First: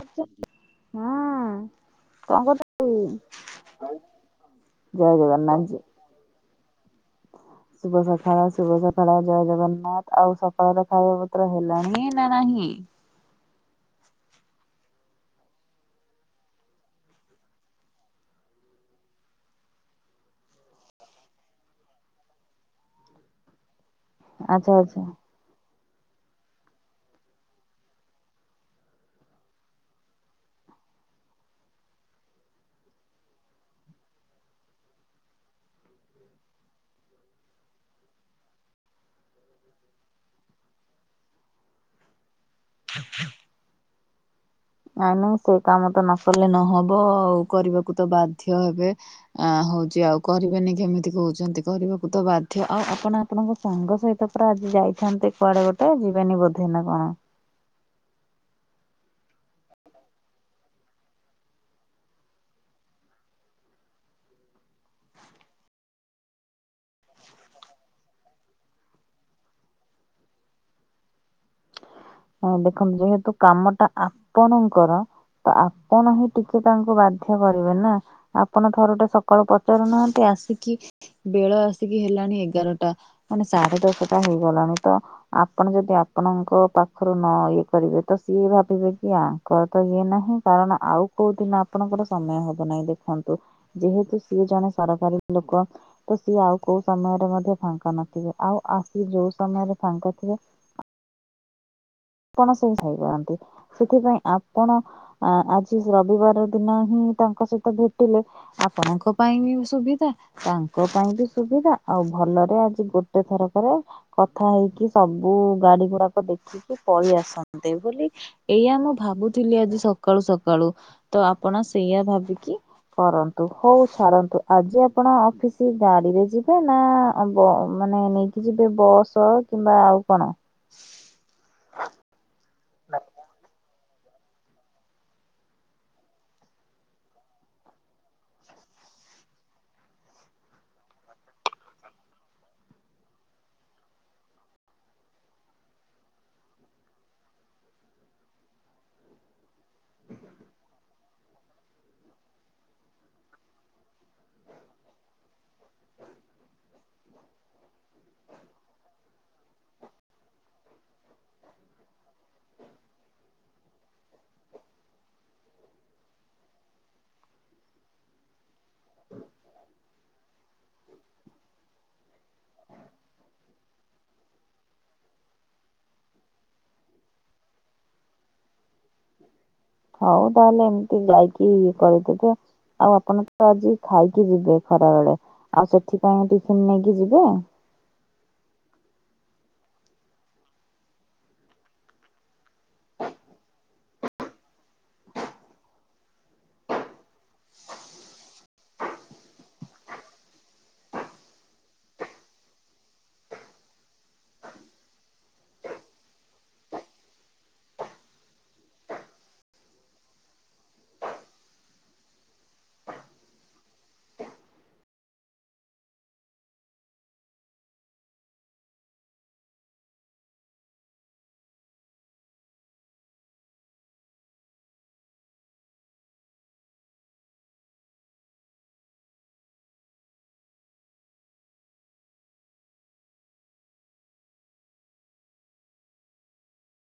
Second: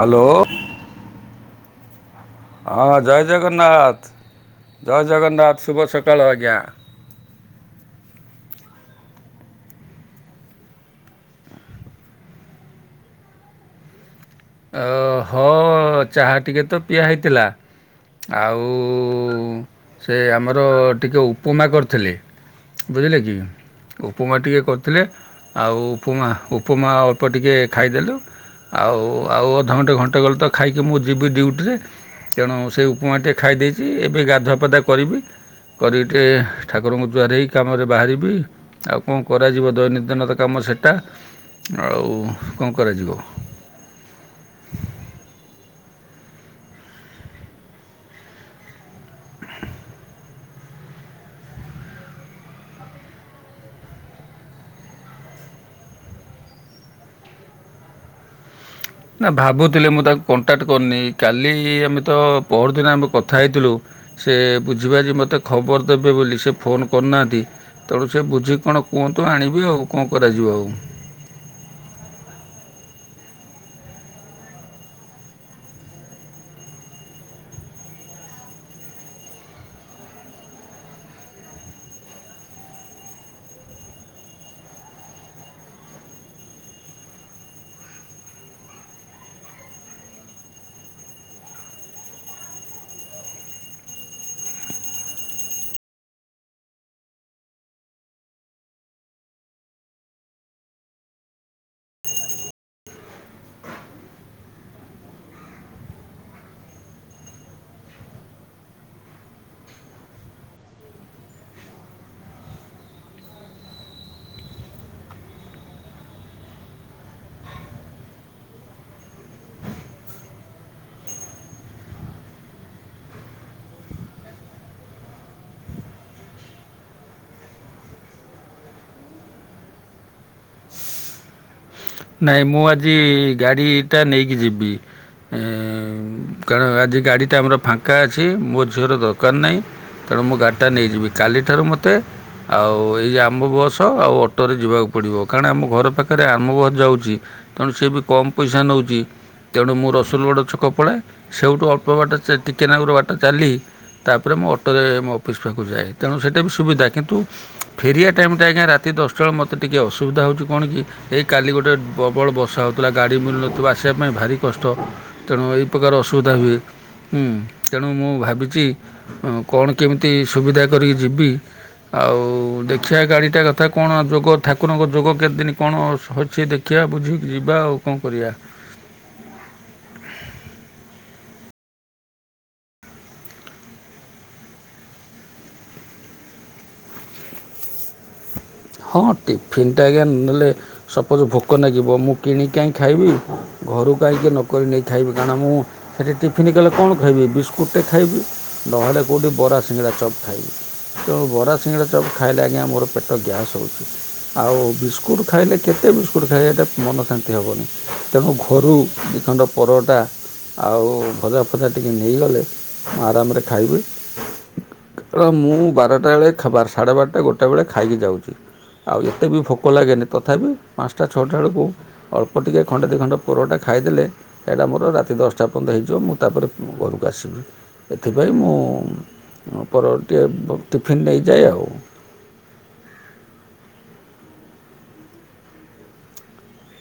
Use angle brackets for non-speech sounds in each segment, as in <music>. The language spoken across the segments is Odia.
ହ୍ୟାଲୋ ହୁଁ। ହଁ ଜୟ ଜଗନ୍ନାଥ ଜୟ ଜଗନ୍ନାଥ ଶୁଭ ସକାଳ ଆଜ୍ଞା। ଶୁଭ ସକାଳ ଶୁଭ ସକାଳ ଜୟ ଜଗନ୍ନାଥ। ଆଉ ସକାଳର ଖାଇବା ପତ୍ର ହେଲାଣି ନା ନାହିଁ? ଅ ହଁ ଚାହା ଟିକେ ତ ପିଆ ହେଇଥିଲା। ଆଉ ସେ ଆମର ଟିକଏ ଉପମା କରିଥିଲେ। ବୁଝିଲେ କି ଉପମା ଟିକେ ଆଚ୍ଛା କରିଥିଲେ। ଆଚ୍ଛା। ଆଉ ଉପମା ଉପମା ଅଳ୍ପ ଟିକେ ଖାଇଦେଲୁ। ଆଉ ଆଉ ଅଧଘଣ୍ଟେ ଘଣ୍ଟେ ଗଲେ ତ ଖାଇକି ମୁଁ ଯିବି ଡ୍ୟୁଟିରେ। ତେଣୁ ସେ ଉପମାଟିଏ ଖାଇ ଦେଇଚି। ଏବେ ଗାଧୁଆ ପାଧୁଆ କରିବି। କରି ଟେ ଠାକୁରଙ୍କୁ ଜୁହାର ହେଇ କାମରେ ବାହାରିବି। ଆଉ କଁ କରାଯିବ ଦୈନନ୍ଦିନର କାମ ସେଟା ଆଉ କଁ କରାଯିବ? <inaudible> ଆଉ ନୁହଁ କି କାମ ତ ନକଲେ ନହବ ଆଉ କରିବାକୁ ତ ବାଧ୍ୟ ହେବେ। ଆ ହଉଚି ଆଉ କରିବେନି କେମିତି କୋହୁଚନ୍ତି କରିବାକୁ ତ ବାଧ୍ୟ ଆଉ ଆପଣ ଆପଣଙ୍କ ସାଙ୍ଗ ସହିତ ପରା ଆଜି ଯାଇଥାନ୍ତେ କୁଆଡ଼େ ଗୋଟେ ଯିବେନି ବୋଧେ ନା କଣ? ନାଁ ଭାବୁଥିଲି ମୁଁ ତାକୁ କଣ୍ଟାକ୍ଟ୍ କରିନେଇ କାଲି ଆମେ ତ ପହରଦିନ ଆମେ କଥା ହେଇଥିଲୁ। ସେ ବୁଝିବାଝି ମତେ ଖବର ଦେବେ ବୋଲି ସେ ଫୋନ୍ କରୁନାହାନ୍ତି ତେଳୁ ସେ ବୁଝିକି କଣ କୁହନ୍ତୁ ଆଣିବି ଆଉ କଁ କରାଯିବ ଆଉ? ହଁ ଦେଖନ୍ତୁ ଯେହେତୁ କାମଟା ଆପଣଙ୍କର ତ ଆପଣ ହିଁ ଟିକେ ତାଙ୍କୁ ବାଧ୍ୟ କରିବେ ନା। ଆପଣ ଥରୁଟେ ସକାଳୁ ପଚାରୁନାହାନ୍ତି ଆସିକି ବେଳ ଆସିକି ହେଲାଣି ଏଗାରଟା। ଅନେ ସାଢ଼େ ଦଶଟା ହେଇଗଲାଣି ତ ଆପଣ ଯଦି ଆପଣଙ୍କ ପା ଖରୁ ନ ଇଏ କରିବେ ତ ସିଏ ଭାବିବେ କି ଆଙ୍କର ତ ଇଏ ନାହିଁ କାରଣ ଆଉ କୋଉ ଦିନ ଆପଣଙ୍କର ସମୟ ହବ ନାହିଁ ଦେଖନ୍ତୁ ଯେହେତୁ ସିଏ ଜଣେ ସରକାରୀ ଲୋକ। ତ ସିଏ ଆଉ କୋଉ ସମୟରେ ମଧ୍ୟ ଫାଙ୍କା ନଥିବେ ଆଉ ଆସି ଯୋଉ ସମୟରେ ଫାଙ୍କା ଥିବେ ପଣ ସେଇ ସାହି ବାଆନ୍ତି ସେଥିପାଇଁ ଆପଣ ଆ ଆଜି ରବିବାର ଦିନ ହିଁ ତାଙ୍କ ସହିତ ଭେଟିଲେ ଆପଣଙ୍କ ପାଇଁ ବି ସୁବିଧା। ତାଙ୍କ ପାଇଁ ବି ସୁବିଧା ଆଉ ଭଲରେ ଆଜି ଗୋଟେ ଥରକରେ କଥା ହେଇକି ସବୁ ଗାଡ଼ି ଗୁଡ଼ାକ ଦେଖି ଉ ପଳିଆସନ୍ତେ ବୋଲି ଏଇଆ ମୁଁ ଭାବୁଥିଲି ଆଜି ସକାଳୁ ସକାଳୁ। ତ ଆପଣ ସେଇଆ ଭାବିକି କରନ୍ତୁ ହଉ ଛାଡ଼ନ୍ତୁ ଆଜି ଆପଣ ଅଫିସ୍ ଗାଡ଼ିରେ ଯିବେ ନାଁ ଆଉ ବ ମାନେ ନେଇକି ଯିବେ ବସ୍ କିମ୍ବା ଆଉ କଣ। ନାଇଁ ମୁଁ ଆଜି ଗାଡ଼ିଟା ନେଇକି ଯିବି। ଏଁ କାରଣ ଆଜି ଗାଡ଼ିଟା ଆମର ଫାଙ୍କା ଅଛି ମୋ ଝିଅର ଦରକାର ନାହିଁ। ତେଣୁ ମୁଁ ଗାଡ଼ିଟା ନେଇଯିବି କାଲିଠାରୁ ମତେ ଆଉ ଏଇ ଆମ ବସ ଆଉ ଅଟୋରେ ଯିବାକୁ ପଡ଼ିବ କାରଣ ଆମ ଘର ପାଖରେ ଆମ ବ ଯାଉଚି ତେଣୁ ସେ ବି କମ୍ ପଇସା ନଉଚି। ଚ୍ୟାଡ଼ୁ ମୁଁ ରସୁଲଗଡ଼ ଛକ ପଳାଏ ସେଉଠୁ ଅଳ୍ପ ବାଟ ଚା ଟିକେନାକୁରୁ ବାଟ ଚାଲି ତାପରେ ମୁଁ ଅଟୋରେ ମୋ ଅଫିସ୍ ପାଖୁ ଯାଏ ତେଣୁ ସେଇଟା ବି ସୁବିଧା କିନ୍ତୁ ଫେରିଆ ଟାଇମ୍ ଟା ଆଜ୍ଞା ରାତି ଦଶଟା ଅଳୁ ମତେ ଟିକେ ଅସୁବିଧା ହଉଚି କଣ କି ଏ କାଲି ଗୋଟେ ପ୍ରବଳ ବର୍ଷା ହେଉଥିଲା ଗାଡ଼ି ମିଳୁନଥିବ ଆସିବା ପାଇଁ ଭାରି କଷ୍ଟ। ତେଣୁ ଏଇ ପକାର ଅସୁବିଧା ହୁଏ ଉଁ ତେଣୁ ମୁଁ ଭାବିଚି ହଁ କଣ କେମିତି ସୁବିଧା କରିକି ଯିବି। ଆଉ ଦେଖିଆ ଗାଡ଼ିଟା କଥା କଣ ଯୋଗ ଠାକୁରଙ୍କ ଯୋଗ କେତେ ଦିନି କଣ ଅସ୍ ଅଛି ଦେଖିଆ ବୁଝିକି ଯିବା ଆଉ କଁ କରିଆ? ହଉ ତାହେଲେ ଏମିତି ଯାଇକି କରିଦେବେ। ଆଉ ଆପଣ ତ ଆଜି ଖାଇକି ଯିବେ ଖରା ବେଳେ ଆଉ ସେଥିପାଇଁ ଟିଫିନ୍ ନେଇକି ଯିବେ? ହଁ ଟିଫିନ୍ ଟା ଆଜ୍ଞା ନେଲେ ସପୋଜ୍ ଭୋକ ନାଗିବ ମୁଁ କିଣିକି କାଇଁ ଖାଇବି? ଘରୁ କାହିଁକି ନକରି ନେଇ ଖାଇବି କାରଣ ମୁଁ ସେଠି ଟିଫନ୍ କଲେ କଣ ଖାଇବି ବିସ୍କୁଟ୍ ଟେ ଖାଇବି। ନହେଲେ କୋଉଠି ବରା ସିଙ୍ଗଡ଼ା ଚପ୍ ଖାଇବି। ତେଣୁ ବରା ସିଙ୍ଗଡ଼ା ଚପ୍ ଖାଇଲେ ଆଜ୍ଞା ମୋର ପେଟ ଗ୍ୟାସ୍ ହଉଛି। ଆଉ ବିସ୍କୁଟ୍ ଖାଇଲେ କେତେ ବିସ୍କୁଟ୍ ଖାଇବାଟା ମନ ଶାନ୍ତି ହେବନି ତେଣୁ ଘରୁ ଦିଖଣ୍ଡ ପରଟା। ଆଉ ଭଜା ଫଜା ଟିକେ ନେଇଗଲେ ମୁଁ ଆରାମରେ ଖାଇବି। ମୁଁ ବାରଟା ବେଳେ ଖା ବାରଟା ସାଢ଼େ ବାରଟା ଗୋଟେ ବେଳେ ଖାଇକି ଯାଉଛି। ଆଉ ଏତେ ବି ଭୋକ ଲାଗେନି ତଥାପି ପାଞ୍ଚଟା ଛଅଟା ବେଳକୁ ଅଳ୍ପ ଟିକେ ଖଣ୍ଡେ ଦିଇ ଖଣ୍ଡ ପରଟା ଖାଇଦେଲେ ଏଇଟା ମୋର ରାତି ଦଶଟା ପର୍ଯ୍ୟନ୍ତ ହେଇଯିବ ମୁଁ ତାପରେ ଘରକୁ ଆସିବି। ଏଥିପାଇଁ ମୁଁ ପରଟା ଟିକେ ଟିଫିନ୍ ନେଇଯାଏ ଆଉ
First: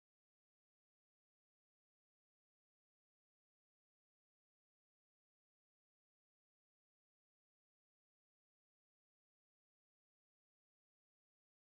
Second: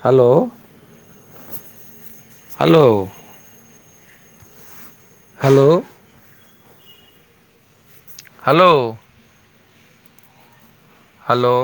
hello hello. Hello. Hello. Hello.